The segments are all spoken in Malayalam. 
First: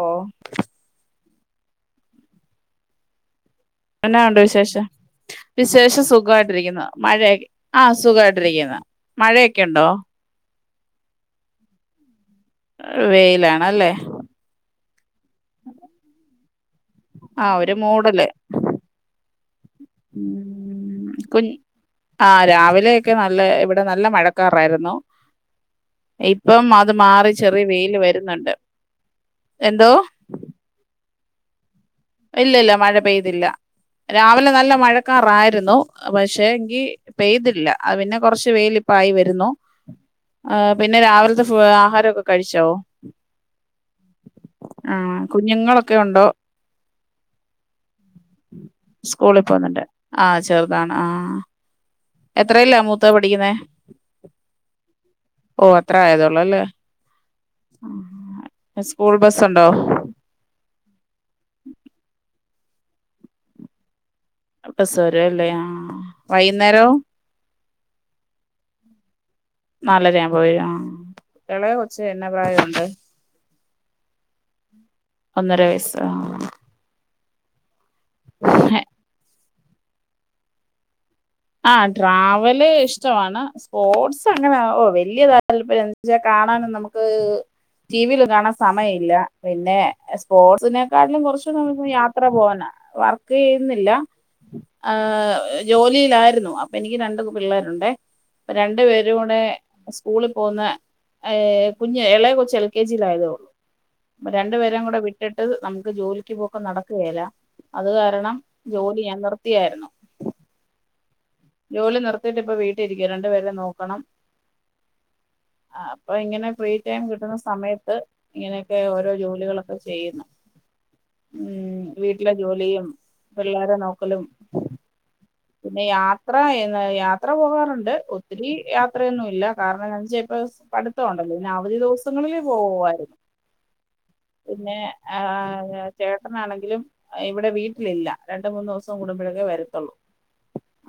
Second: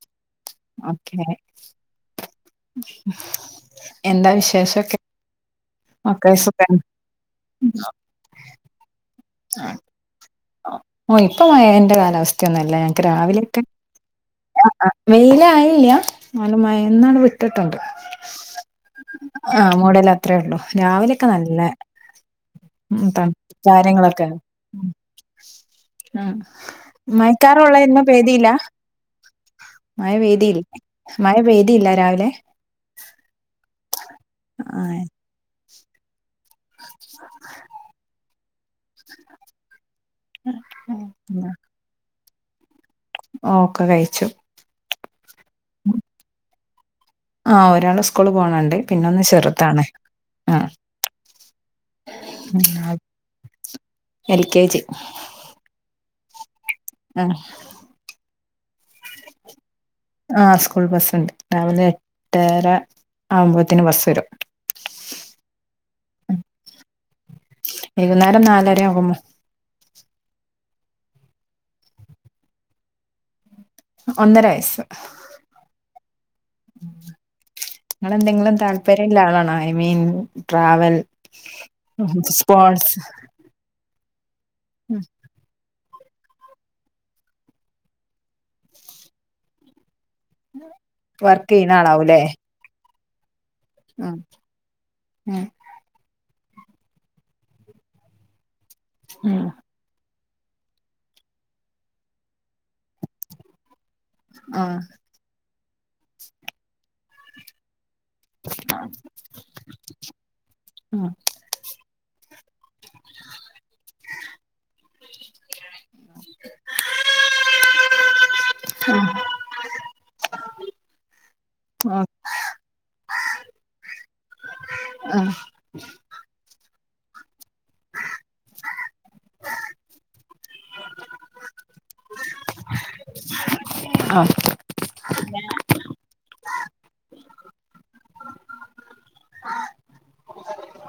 ഓ ഓക്കെ അ [unintelligible] എന്നുണ്ട് വിശേഷം. വിശേഷം ഒക്കെ സുഖാണ് സുഖായിട്ടിരിക്കുന്നു മഴയൊക്കെ ആഹ് സുഖാ യിട്ടിരിക്കുന്ന. മഴയൊക്കെയുണ്ടോ. ഓ ഇപ്പൊ മഴന്റെ കാലാവ ക്കുന്നില്ല ഞങ്ങൾക്ക് രാവിലെയൊക്കെ. വെയിലാണല്ലേ ന്നാലും മയ ഇന്നാണ് ആ ഒരു വിട്ടിട്ടുണ്ട്, മൂടല് ആ മൂടലത്രേള്ളൂ ഉം രാവിലൊക്കെ കു നല്ല ആ രാവിലെയൊക്കെ തൺ നല്ല ഇവിടെ നല്ല കാര്യങ്ങളൊക്കെ ഉം മഴക്കാറായിരുന്നു ആ ഇപ്പം അത് മാറി ചെറിയ മയക്കാറൊള്ളു വെയില് ഇന്നു വരുന്നുണ്ട് പെയ്തീല്ലാ എന്തോ മയ പെയ്‌തീല്ല മയ പെയ്തില്ലായ് ഇല്ല ഇല്ല മഴ പെയ്തില്ല രാവിലെ നല്ല ആ മഴക്കാറായിരുന്നു പ പക്ഷേങ്കി പെയ്തില്ല അത്‌ പിന്നെ കൊർച്ച് വെയിലിപ്പായി വരുന്നു ആ പിന്നെ രാവിലത്തെ ഉം. ഫൂ ആഹാരൊക് കഴിച്ചോ ഓക്കെ കഴിച്ചു ആ കുഞ്ഞുങ്ങളൊക്കെ ഒണ്ടോ ആ ഒരാള് സ്കൂളി പോണണ്ട് പിന്നൊന്ന് സ്കൂളിൽ പോകുന്നുണ്ട് ചെറുതാണ് ആ എത്രേയിലാ മൂത്തത് പഠിക്കുന്നേ എൽ കെ ജി ഓ അത്രേ ആയതൊ ള്ളൊല്ലേ ആ ഇസ്കൂൾ ബസ്സുണ്ടോ? ആ സ്കൂൾ ബസ്സുണ്ട് രാവിലെ എട്ടര ആവുമ്പോത്തേന് ബസ് വരും ബസ് വരവല്ലേ ആഹ്‌ വൈകുന്നേരവോ വൈകുന്നേരം നാലര ആകുമ്പോ നാലര ആകു മ്പോ വരും ആഹ്‌ എളയ കൊച്ച് എന്നാ പ്രായൊണ്ട് ഒന്നര വയസ് ഒന്നര വയസ്സ് ആഹ് നിങ്ങളെന്തെങ്കിലും താല്പര്യല്ല ആളണാ ഐ മീൻ ട്രാവൽ ആ ട്രാവല് സ്പോർട്സ് ഇഷ്ടവാണ് സ്പോട്സ് അങ്ങനെ ഓ വല്യ താല് പര്യം ന്നുച്ചാ കാണാനും നമുക്ക് ടിവില് കാണാൻ സമയവില്ല പിന്നെ സ്പോട്സിനെക്കാട്ടിലും വർക്ക് കൊറച്ചുടെ ചെയ്യുന്ന [unintelligible] ആളാവൂല്ലേ യാത്ര പോകാനാ വ ക്ക് ചെയ്യുന്നില്ല ഉം ആഹ്‌ ഉം ജോലിലാ ആരുന്നു അപ്പൊ എനിക്ക് രണ്ട് പിള്ളേരുണ്ടേ രണ്ടു പേരുടെ ഉം സ്കൂളി പോകുന്ന ഏഹ് കുഞ്ഞ് എളയെ കൊച്ച് എൽ കെ ജി ലയതേ ഒള്ളു. രണ്ടു ആഹ് പേരേം കൂടെ വിട്ടിട്ട് നമുക്ക് ജോലിക്ക് പോക്ക്‌ നടക്കുകല്ല അത് കാരണം ജോലി ഞാൻ നിർത്തിയായിരുന്നു ആഹ് ജോലി നിർ- ന്നിട്ട് പ്പ വി രിക്ക രണ്ടു പേരെ നോക്കണം അപ്പൊ ഇങ്ങനെ ഫ്രീ ടൈം കിട്ടുന്ന സമയത്ത് ഇങ്ങനെയൊക്കെ ഓരോ ആഹ് ജോലികളൊക്കെ ചെയ്യുന്നു ഉം ആഹ് വീട്ടിലെ ജോലിയും പിള്ളോരെ നോക്കലും ആഹ് പിന്നെ യാത്ര എ യാത്ര പോകാറുണ്ട് ഒത്തിരി യാത്രയൊന്നുമില്ല കാരണം ഞ ചിലപ്പോൾ പഠിത്തമുണ്ടല്ലോ ഇനി അവധി ദിവസങ്ങളിൽ പോകുമായിരുന്നു ആഹ് പിന്നെ ആ ചേ പാണെങ്കിലും ഇവിടെ വീട്ടിലില്ല രണ്ട മൂന്ന് ദിവസം കൂടുമ്പോഴേക്കെ വരത്തുള്ളൂ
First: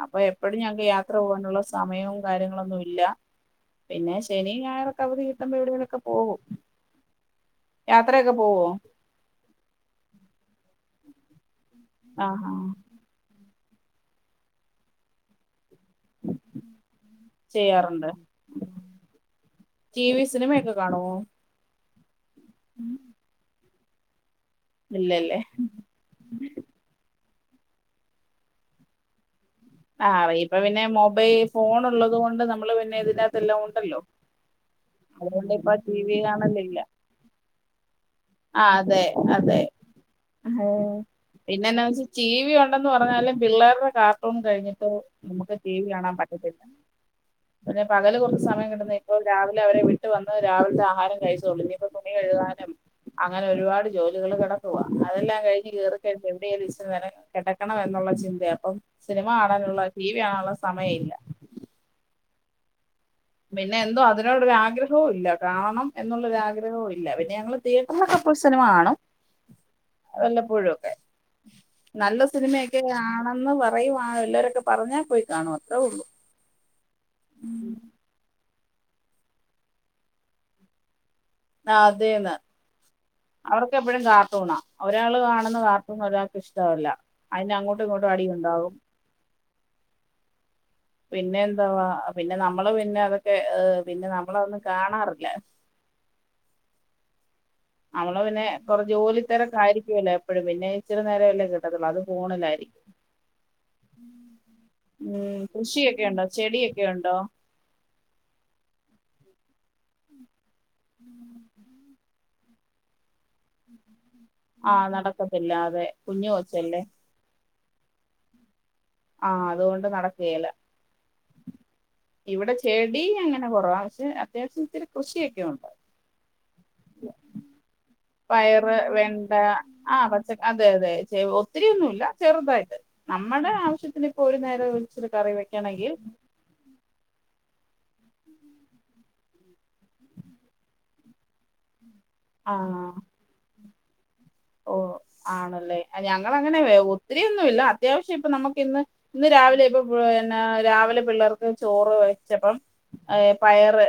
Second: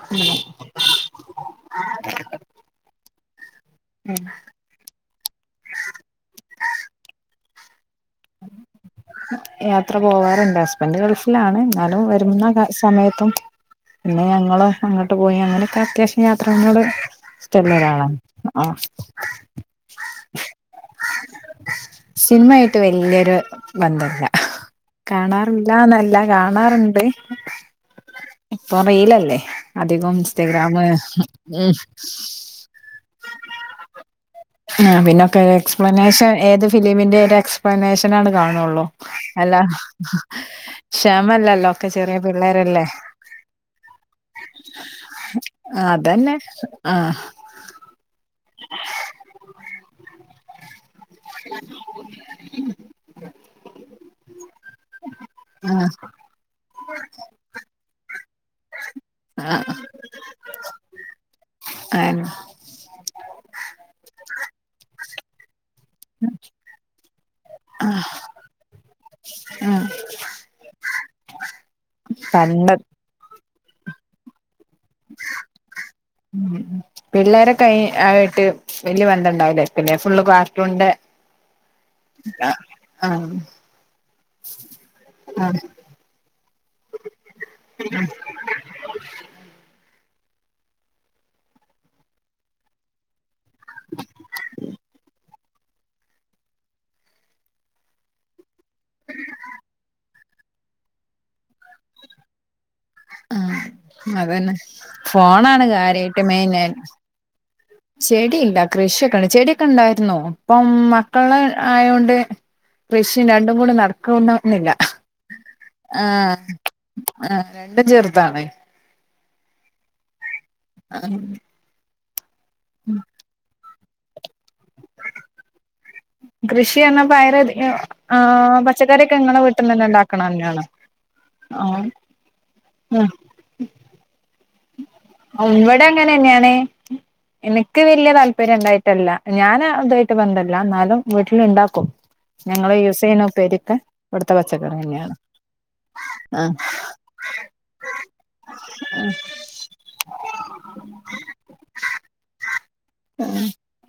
അപ്പൊ എപ്പഴും ഞങ്ങക്ക് യാ ത്ര പോകാനുള്ള സമയവും കാര്യങ്ങളൊന്നുമല്ല പിന്നെ ശനിയും ഞായറൊക്ക അവധി കിട്ടും ഇപ്പം വീടുകളിലൊക്കെ പോകും യാത്രയൊക്കെ പോവോ യാത്ര പോവാറുണ്ട് [unintelligible] എന്നാലും ആഹാ വരുന്ന സമയത്തും പിന്നെ ഞങ്ങള് അങ്ങോട്ട് പോയി അങ്ങനെ അത്യാവശ്യം യാത്രകളോട് ചെയ്യാറുണ്ട് ഇഷ്ടമൊള്ളരാളാണ് ആ ടി വി സിനിമയൊക്കെ കാണുമോ സിനിമ എട് വലിയൊരു ബന്ധമില്ല ഇല്ലല്ലേ കാണാറില്ലന്നല്ല കാണാറുണ്ട് ഇപ്പ അറിയിലല്ലേ അറിയുമ്പോ പിന്നെ മൊബൈ ഫോൺ ഉള്ളത് കൊണ്ട് നമ്മള് പിന്നെ ഇതിനകത്തു എല്ലാം ഉണ്ടല്ലോ ആ പിന്നൊക്കെ അതുകൊണ്ട് ഇപ്പോൾ ടീവി കാണൽ ഇല്ല നേഷനാണ് കാണുവൊള്ളൂ അല്ലാ ക്ഷമ പിന്നെ ഇല്ലല്ലോ എന്നാ ഒക്കെ വെച്ച ചെറിയ ടി വി പിള്ളേർ അല്ലെ ഉണ്ടെന്ന് പറഞ്ഞാലും പിള്ളേരുടെ കാർട്ടൂൺ കഴിഞ്ഞിട്ട് നമ്മക്ക് ടി വി കാണാൻ പറ്റത്തില്ല ആ പിന്നെ പകല് കുറച്ച് സമയം കിട്ടുമ്പോൾ രാവിലെ അവരെ വിട്ട് വന്നിട്ട് രാവിലത്ത ആഹാ ഹാരം കഴിച്ചു തുടങ്ങിയപ്പോൾ തുണി കഴുകാനും അ അങ്ങനെ ഒരുപാട് ജോലികൾ കിടക്കുവാ അതെല്ലാം കഴിഞ്ഞു കയറിക്കഴിയുമ്പോൾ എവിടേലും - അങ്ങനെ കിടക്കണം എന്നുള്ള ചിന്തയാ അപ്പൊ സിനിമ ആ കാണാൻ ഉള്ള ടി വി കാണാൻ ഉള്ള സമയമില്ല ആൻ പിന്നെ എന്തോ അതിനോട് ഒരു ആഗ്രഹവും ഇല്ല കാണണം എന്നുള്ള ആഗ്രഹവും ഇല്ല പിന്നെ നമ്മൾ തിയേറ്ററിൽ ഒക്കെ പോയി സിനിമ കാണും ഉം വല്ലപ്പോഴുമൊക്കെ നല്ല പണ്ട് സിനിമയൊക്കെ ആണെന്ന് പ റയുവാ വെല്ലോരൊക്ക പറ്ഞ്ഞാ പോയി കാണും അത്രോ ഉള്ളൂ ഉം ട്ട് വല്ല്യ ബന്ധം ഇണ്ടാവൂലേക്കുല്ലെ ഫുള്ള് കാർട്ടൂൺന്റെ അതേന്ന് അവർക്കെപ്പഴും കാർട്ടൂണാ ഒരാള് ആ കാണുന്ന കാർട്ടൂണ് ഒരാൾക്ക് ഇഷ്ടവല്ല അയ്ന് അങ്ങോട്ടും ഇങ്ങോട്ടും അടിയുണ്ടാവും പിന്നെന്തുവാ പിന്നെ നമ്മള് പിന്ന അത് പെ ഏഹ് പിന്നെ നമ്മള അഹൊന്നും കാണാറില്ല അമ്മള് പിന്നെ കൊറെ ജോലി തെരക്ക് ആയിരിക്കുവല്ലേ എ പ്പഴും പിന്നെ ഇച്ചിരി നേരം അല്ലെ കിട്ടത്തുള്ളു അതും ഫോണിലായിരിക്കും ആഹ് അതന്നെ ഉം ഫോണാണ് കൃഷിയൊക്കെ ഉണ്ടോ കാര്യായിട്ട് മെയിനെ ചെടിയൊക്കെ ഉണ്ടോ ചെടിയില്ല കൃഷിയൊക്കെണ്ട് ചെടിയൊക്കെ ഇണ്ടായിരുന്നോ ഇപ്പം മക്കള് ആയോണ്ട് കൃഷിം രണ്ടും കൂടെ നട ആഹ് നടക്കത്തില്ല അതെ ആഹ് കുഞ്ഞ്കൊച്ചല്ലേ ആഹ് രണ്ടും ചെറുതാണ് ആഹ് അത്കൊണ്ട് നടക്കേല ആഹ് ഇവിടെ ചെടി അങ്ങനെ കുറവാ പക്ഷെ അത്യാവശ്യം ഇത്തിരി കൃഷി ഒക്കെ ഉണ്ട്. കൃഷി എന്ന പയറ അതി ഒ പയറു, വെണ്ട ആഹ് പച്ച ഉണ്ടാക്കണന്നെയാണോ അതെ അതെ ഒത്തിരി ഒന്നുല്ല ആഹ് ചെറു നമ്മടെ ആവശ്യത്തിന് ഇപ്പോ ഒരു നേര ഇവിട അങ്ങനെന്നെയാണ് എന് നിക്ക് വല്ല്യ താല്പര്യം ഇണ്ടായിട്ടല്ല ഞാന് ഇതായിട്ട് ബന്ധല്ല എന്നാലും വീട്ടിൽ ഇണ്ടാക്കും ആ ഞങ്ങള് യൂസ് ചെയ്യണ ഉപ്പേരിയൊക്കെ കൊടുത്ത വ ഓ ആണല്ലേ ഞങ്ങൾ ആഹ് അങ്ങനെ വെ ഒത്തിരിയൊന്നും ഇല്ല അത്യാവശ്യം ഇപ്പൊ നമുക്ക് ഇന്ന് ഇന്ന് രാ രാവിലെ ഇപ്പൊ പിന്ന രാവിലെ പിള്ളേർക്ക് ചോറ് വെച്ചപ്പം ഏഹ് പയറ്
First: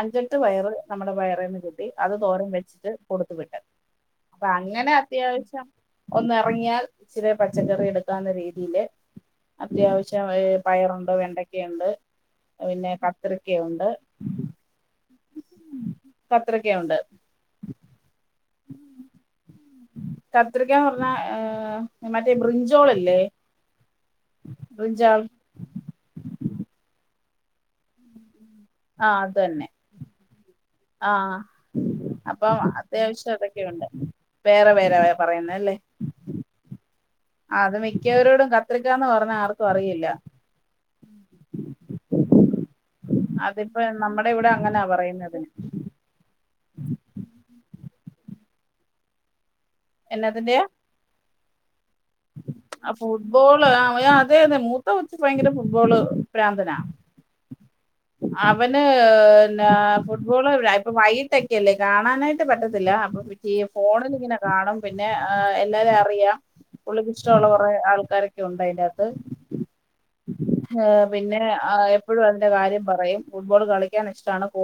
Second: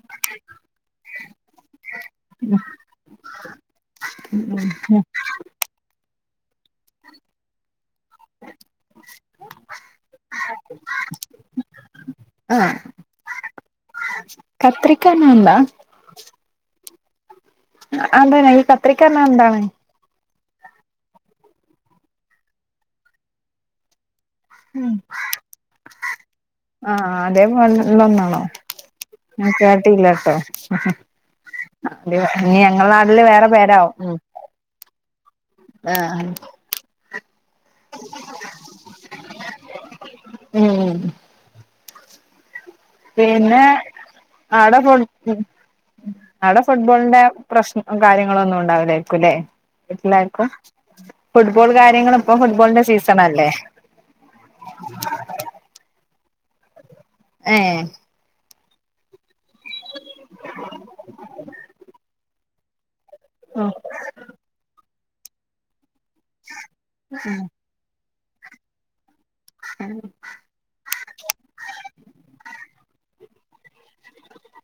അഞ്ചെട്ട് പയറ് നമ്മടെ പയറേന്ന് കിട്ടി അത് തോരൻ വെച്ചിട്ട് കൊടുത്തു വിട്ടത് അപ്പൊ അങ്ങനെ അ അത്യാവശ്യം ഒന്നെറങ്ങിയാൽ ഇച്ചിരി പച്ചക്കറി എടു ത്താന്ന രീതില് അത്യാവശ്യം പയറുണ്ട് വെണ്ടക്കയുണ്ട് ആഹ് പിന്നെ കത്രിക്കയുണ്ട് കത്രിക്ക പറഞ്ഞാ എന്താ കത്രിക്കയുണ്ട്. ആഹ് അന്തെണ് ഈ കത്രിക്ക എന്നാ എന്താണ്? കാത്രിക്കാന്ന് പറഞ്ഞാ ഏഹ് മറ്റേ ബ്രിഞ്ചോളില്ലേ ബ്രിഞ്ചാൾ ആഹ് അതേപോലെന് ഇള്ളന്നാണോ ആഹ് അത് ഞാൻ തന്നെ കേട്ടില്ലട്ടോ ആഹ് ഇനി അപ്പം ഞങ്ങള് നാട്ടില് അത്യാവശ്യം വേറെ പേരാവും ഉം പറയുന്നല്ലേ ആഹ് ആഹ് അത് മിക്കവരോടും കത്രിക്കാന്ന് പറഞ്ഞാ ആർക്കും അറിയില്ല ഉം പിന്നെ അതിപ്പോ നമ്മുടെ ഇവിടെ ആടെ അങ്ങനാ കൊടു ക്കും പറയുന്നതിന് ആടെ ഫുട്ബോളിന്റെ പ്രശ് കാര്യങ്ങളൊന്നും ഉണ്ടാവില്ലായിരിക്കും ല്ലേ വീട്ടിലാർക്കും ഫുട്ബോള് അ ഫുട്ബോള് ആഹ് അതെ അതെ മൂത്തകൊച്ച് ഭയങ്കര ഫുട്ബോള് പ്രാന്തനാ ഏഹ് അവന് പിന്നാ ഫുട്ബോള് ഇപ്പ വൈകിട്ടൊക്കെയല്ലേ കാണാനായി ട്ട് പറ്റത്തില്ല അപ്പം മറ്റേ ഫോണിലിങ്ങനെ കാണും പിന്നെ ആ എല്ലാരെ അ റിയാം ഇഷ്ട്ടോള്ള കൊറെ ആൾക്കാരൊക്കെ ഉണ്ട് അയിന്റെകത്ത് ഏ പിന്നെ ആ എപ്പഴും അതിന്റെ കാര്യം പറയും ഫുട്ബോള് കളിക്കാൻ ഇഷ്ട്ടാണ്. ഫു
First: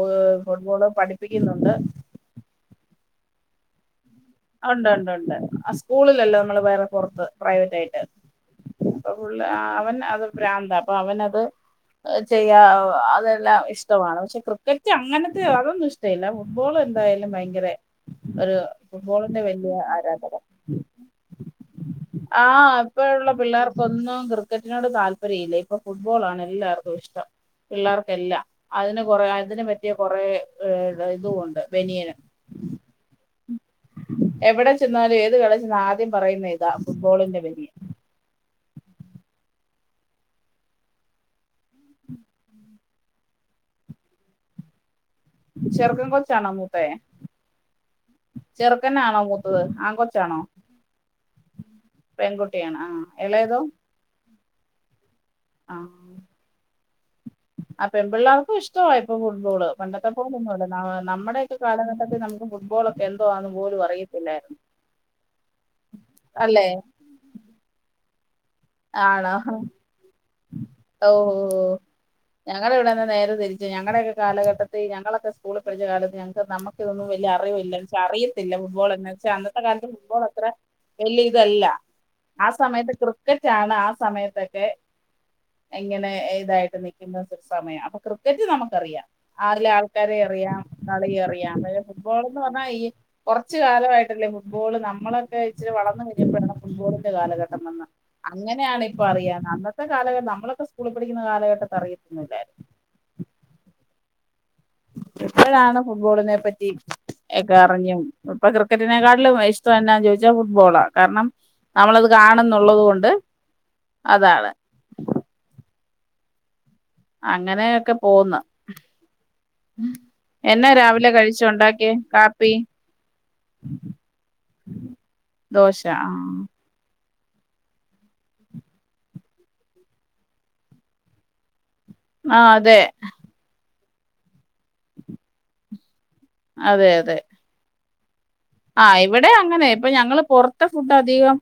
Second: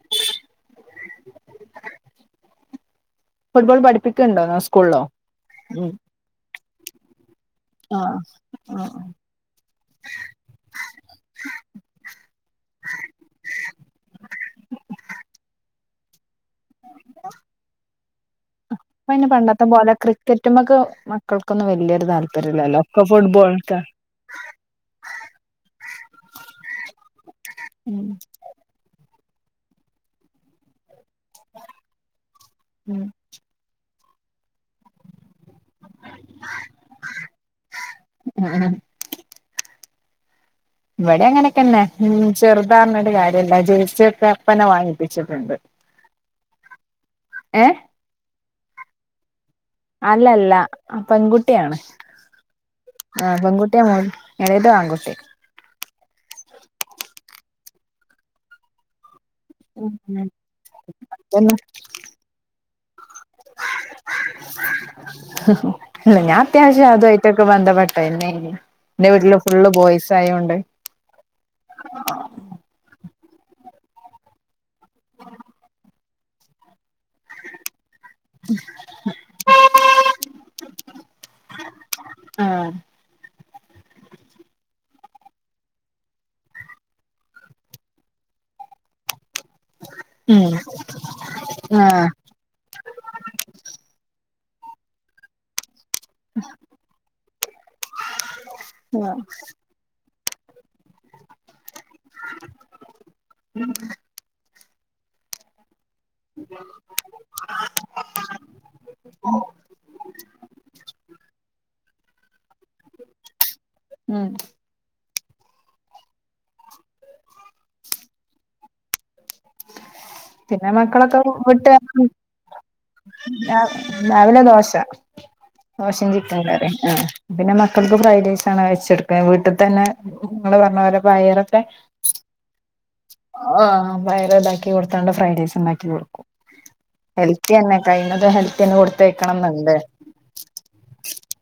ഫുട്ബോള് പഠിപ്പിക്കുന്നുണ്ട്. ഫുട്ബോൾ പഠി ഉണ്ട് ഉണ്ട് ഉണ്ട് ആ സ്കൂളിലല്ല നമ്മള് വേറെ പൊറത്ത് പ്രൈവറ്റ് ആയിട്ട് ആഹ് ആഹ് ഇപ്പ ഫുള്ള് അവൻ അത് ഭ്രാന്ത അപ്പൊ അവനത് ചെയ്യാ അതെല്ലാം ഇഷ്ടമാണ് പക്ഷെ ക്രിക്കറ്റ് അങ്ങനത്തെ അതൊന്നും ഇഷ് [unintelligible] ഫുട്ബോൾ എന്തായാലും ഭയങ്കര ഒരു ഇപൈന് ഫുട്ബോളിന്റെ പണ്ടത്തെ പോലെ ക്രിക്കറ്റ്മ്മക്ക് മക്കൾ ആഹ് ഇപ്പഴ്ള്ള ഫുട്ബോൾക്കാ പിള്ളേർക്കൊന്നും ക്രിക്കറ്റിനോട് താല്പര്യം ഇല്ല ഇപ്പൊ ഫുട്ബോൾ ആണ് എല്ലാർക്കും ഇഷ്ടം ഉം പിള്ളേർക്കെല്ലാം അതിന് കൊറേ അതിന് പറ്റിയ കൊറേ ഏ അതായത് ബനിയന് ഉം എവടെ ചെന്നാലും ഏത് കടേ ചെന്നാ ആദ്യം പറയുന്ന ഇതാ ഫുട്ബോളിന്റെ ബനിയൻ ആ ഇവടേം അങ്ങനെക്കെന്നെ മ് ചെറ്താ പറ്ഞ്ഞിട്ട് കാര്യല്ല ജെയ്സി ഒക്കെ അപ്പന്നെ വാങ്ങി ചെർക്കൻ കൊച്ചാണോ മൂത്തെ ഏഹ് ചെർക്കനാണോ മൂ അല്ലല്ല പെങ്കുട്ട്യാണ് പെൺകുട്ടിയാണ് ആ ഇളയതോ പെങ്കുട്ട്യാ മൂ എളേത് ആണ് കുട്ടി ആ ആ പെമ്പിള്ളേർക്കും ഇഷ്ട്ടവാ ഇപ്പൊ ഫുട്ബോള് ഉം പണ്ടത്തെ പോലൊ ഒന്നുഅല്ല പിന്നെ നമ്മടെക്കെ കാലഘട്ടത്തിൽ നമുക്ക് ഫുട്ബോൾ ഒക്കെ എന്തോന്ന് പോലും അറിയത്തില്ലായിരുന്നു അല്ലെ തന്നേ ആണോ ഓ ഓ ഞങ്ങളെ ഞങ്ങടെ ഇവടെന്നാ നേരെ തിരിച്ച ഞ ഞങ്ങളെയൊക്കെ കാലഘട്ട ത്ത് ഞങ്ങളൊക്കെ സ്കൂളിൽ പഠിച്ച കാലത്ത് ഞങ്ങക്ക് നമ്മക്കതൊന്നും വല്ല്യ അറിവില്ല അറിയത്തില്ല ഫുട്ബോൾ എ വെച്ചാ അന്നത്തെ കാലത്ത് ഫുട്ബോൾ അത്ര വല്ല്യ ഇതല്ല ആ സമയത്ത് കൃ ക്രിക്കറ്റാണ് ആ സമയത്തൊക്കെ എങ്ങനെ ഇതായിട്ട് നിക്ക്ന്ന സമയം അപ്പൊ ക്രിക്കറ്റ് നമുക്കറിയാം ആറിലെ ആൾക്കാരെ ഉം അറിയാം കളിയ അറിയാം പെ ആഹ് ഫുട്ബോൾ എന്ന് പറഞ്ഞാൽ ഈ കുറച്ച കാലമായിട്ടല്ലേ ഫുട്ബോള് നമ്മളൊക്കെ ഇച്ചിരി വളർ വരുമ്പളാ ഫുട്ട്ബോളിന്റെ കാലഘട്ട തന്ന അങ്ങനെയാണിപ്പ അറിയാ അന്നത്തെ കാലഘട്ട നമ്മ നമ്മളൊക്ക സ്കൂളിൽ പഠിക്ക്ന്ന കാലഘട്ടത്ത്. അറിയതോന്നുല്ലായിര്ന്നു എപ്പോഴാണ് ഫുട്ബോളിനെ പറ്റി ഒക്കെ അറിഞ്ഞും ഇപ്പൊ ക്രിക്കറ്റിനെക്കാട്ടും ഇഷ്ടം എന്നാന്ന് ചോദിച്ചാ ഫുട്ബോളാ കാരണം നമ്മളത് കാ ണുന്നുള്ളത് കൊണ്ട് ഉം അതാണ് അങ്ങനെയൊക്കെ പോന്ന് പിന്നെ എന്നാ രാവിലെ മക്കളൊക്കെ വിട്ട് കഴിച്ചുണ്ടാക്കിയേ കാപ്പി രാവിലെ ദോശ ദോശ ആ ദോശയും ചിക്കൻ കറി പിന്നെ മക്കൾക്ക് ഫ്രൈഡ് റൈസാണ് വെച്ചെട്ക്ക വീട്ടിത്തെ തന്നെ നിങ്ങൾ പറഞ്ഞ പോലെ പയറൊക്കെ ആ അതെ പയർ ഇതാക്കി കൊടുത്താണ്ട് ഫ്രൈഡ് റൈസ് ണ്ടാക്കി കൊടുക്കും അതെ അതെ [unintelligible] തന്നെ ആ് ഇവിടെ കൊടുത്തയക്കണം അങ്ങനെ എന്നുണ്ട് ഇപ്പൊ ഞങ്ങള് പുറത്തെ ഫുഡ് അധികം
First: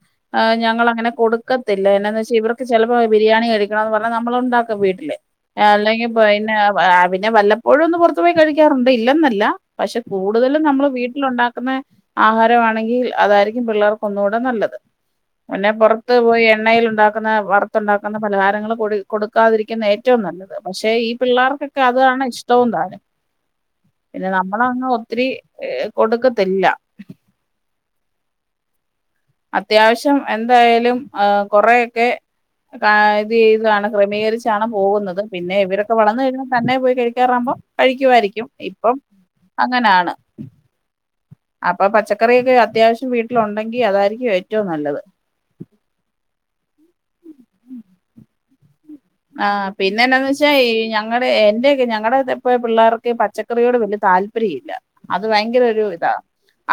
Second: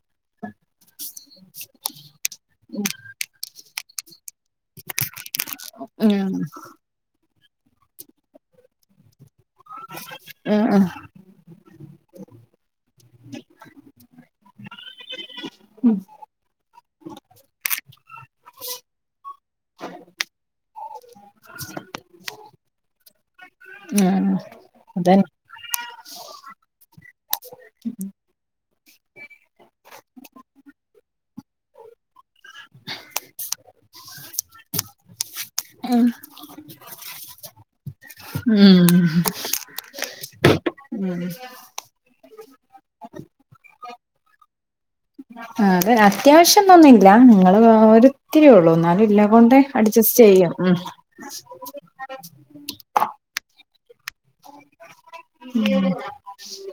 ഞങ്ങളങ്ങനെ കൊടുക്കത്തില്ല എന്നാന്ന് വെച്ചാ ഇവർക്ക് ചിലപ്പോ ബിരിയാണി കഴി ന്നുപറഞ്ഞ ണ്ടാക്കും വീട്ടില് അല്ലെങ്കിൽ ഉം പിന്നെ ആ പിന്നെ വല്ല പ്പോഴും ഒന്നും പുറത്തു പോയി കഴിക്കാറുണ്ട് ഇല്ലെന്നല്ല പക്ഷെ കൂടുതലും ഉം ഉം നമ്മള് വീട്ടിലുണ്ടാക്കുന്ന ആഹാരമാണെങ്കിൽ അതായിരിക്കും പിള്ളേർക്ക് ഒന്നുകൂടെ നല്ലത്. പിന്നെ പുറത്ത് പോയി എണ്ണയി ണ്ടാക്കുന്ന വറത്തുണ്ടാക്കുന്ന പലഹാരങ്ങൾ കൊട് കൊടുക്കാതിരിക്കുന്ന ഏറ്റവും നല്ലത് പക്ഷെ ഈ പിള്ളേർക്കൊക്കെ അതാണ് ഇഷ്ടവും താനും പിന്നെ ഉം ന മ്മളങ് ഒത്തിരി അതന്നെ കൊടുക്കത്തില്ല അത്യാവശ്യം എന്തായാലും ഏഹ് കൊറെക്കെ ഏഹ് ഇത് ഇതാണ് ക്രമീകരിച്ചാണ് പോകുന്ന പിന്നെ ഇവരൊക്കെ വളർന്ന കഴിഞ്ഞൽ തന്നെ പോയി കഴിക്കാറാവുമ്പോം കഴിക്കുമായിരിക്കും ഇപ്പം ഉം അങ്ങനെയാണ് ഉം അപ്പൊ പച്ചക്കറിയൊക്കെ അത്യാവശ്യം വീട്ടിലുണ്ടെങ്കി അതായിരിക്കും ഏറ്റവും നല്ലത് ആ അത് അത്യാവശ്യംന്നൊന്നില്ല നിങ്ങള് ഒരിത്തിരി ഉള്ളൂ ഇല്ല കൊണ്ട് ആഹ് അഡ്ജസ്റ്റ് പിന്നെന്താന്ന് വെച്ചാ ചെയ്യും ഈ ഉം ഞങ്ങളടെ എന്റെയൊക്കെ ഞങ്ങടെ പിള്ളേർക്ക് പച്ചക്കറിയോട് വലിയ താല്പര്യം ഇല്ല അത് ഭയങ്കര ഒരു ഇതാ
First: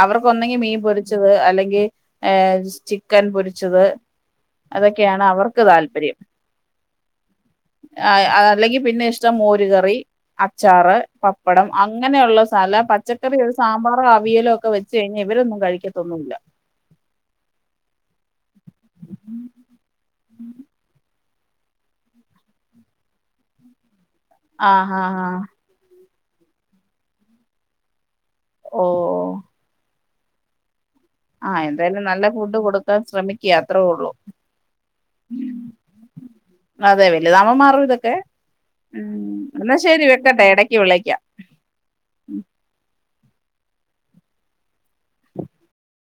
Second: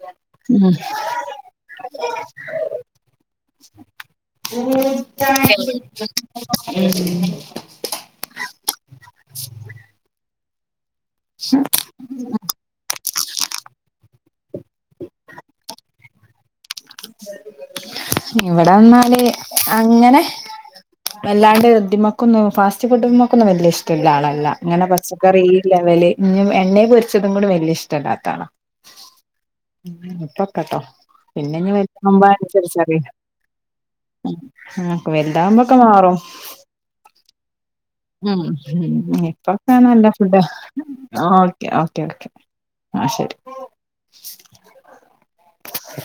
അവർക്കൊന്നെങ്കി ഉം മീൻ പൊരിച്ചത് അല്ലെങ്കിൽ ഏർ ചിക്കൻ പൊരിച്ചത് അതൊക്കെയാണ് അവർക്ക് താല്പര്യം ഉം [unintelligible] അല്ലെങ്കിൽ പിന്നെ ഇഷ്ടം മോരു കറി, അച്ചാറ് പപ്പടം അങ്ങനെയുള്ള സല പച്ചക്കറി ഒരു സാമ്പാറോ അവിയലോ ഒക്കെ വെച്ച് കഴിഞ്ഞ ഇവരൊന്നും കഴിക്കത്തൊന്നുമില്ല. ഇവിടെന്നാല് അങ്ങനെ അല്ലാണ്ട് തിമക്കൊന്നു ഫാസ്റ്റ് ഫുഡ് മക്കൊന്നും വല്യ ഇഷ് ട്ടിള്ള ആളല്ല ഇങ്ങനെ ആഹാ പച്ചക്കറി ഈ ലെവല് പിന്നെയും എണ്ണേ പൊരിച്ചതും കൂടി വലിയ ഇഷ്ടല്ലാ ത്താളാ ഓ [unintelligible] പ്പക്കട്ടോ പിന്നങ്ങു യാലും നല്ല ഫുഡ് കൊടുക്കാൻ ശ്രമിക്ക്യ അത്രേ ഉള്ളൂ. ആഹ് വലുതാവുമ്പോക്കെ മാറും അതേ വലുതാമ്പം മാറും ഇതൊ ഉം ഇപ്പൊക്കെ നല്ല ഫുഡാ വെക്കട്ടെ ഇടക്ക് വിളിക്കാം ഓക്കെ ഓക്കെ ഓക്കെ ആ ശരി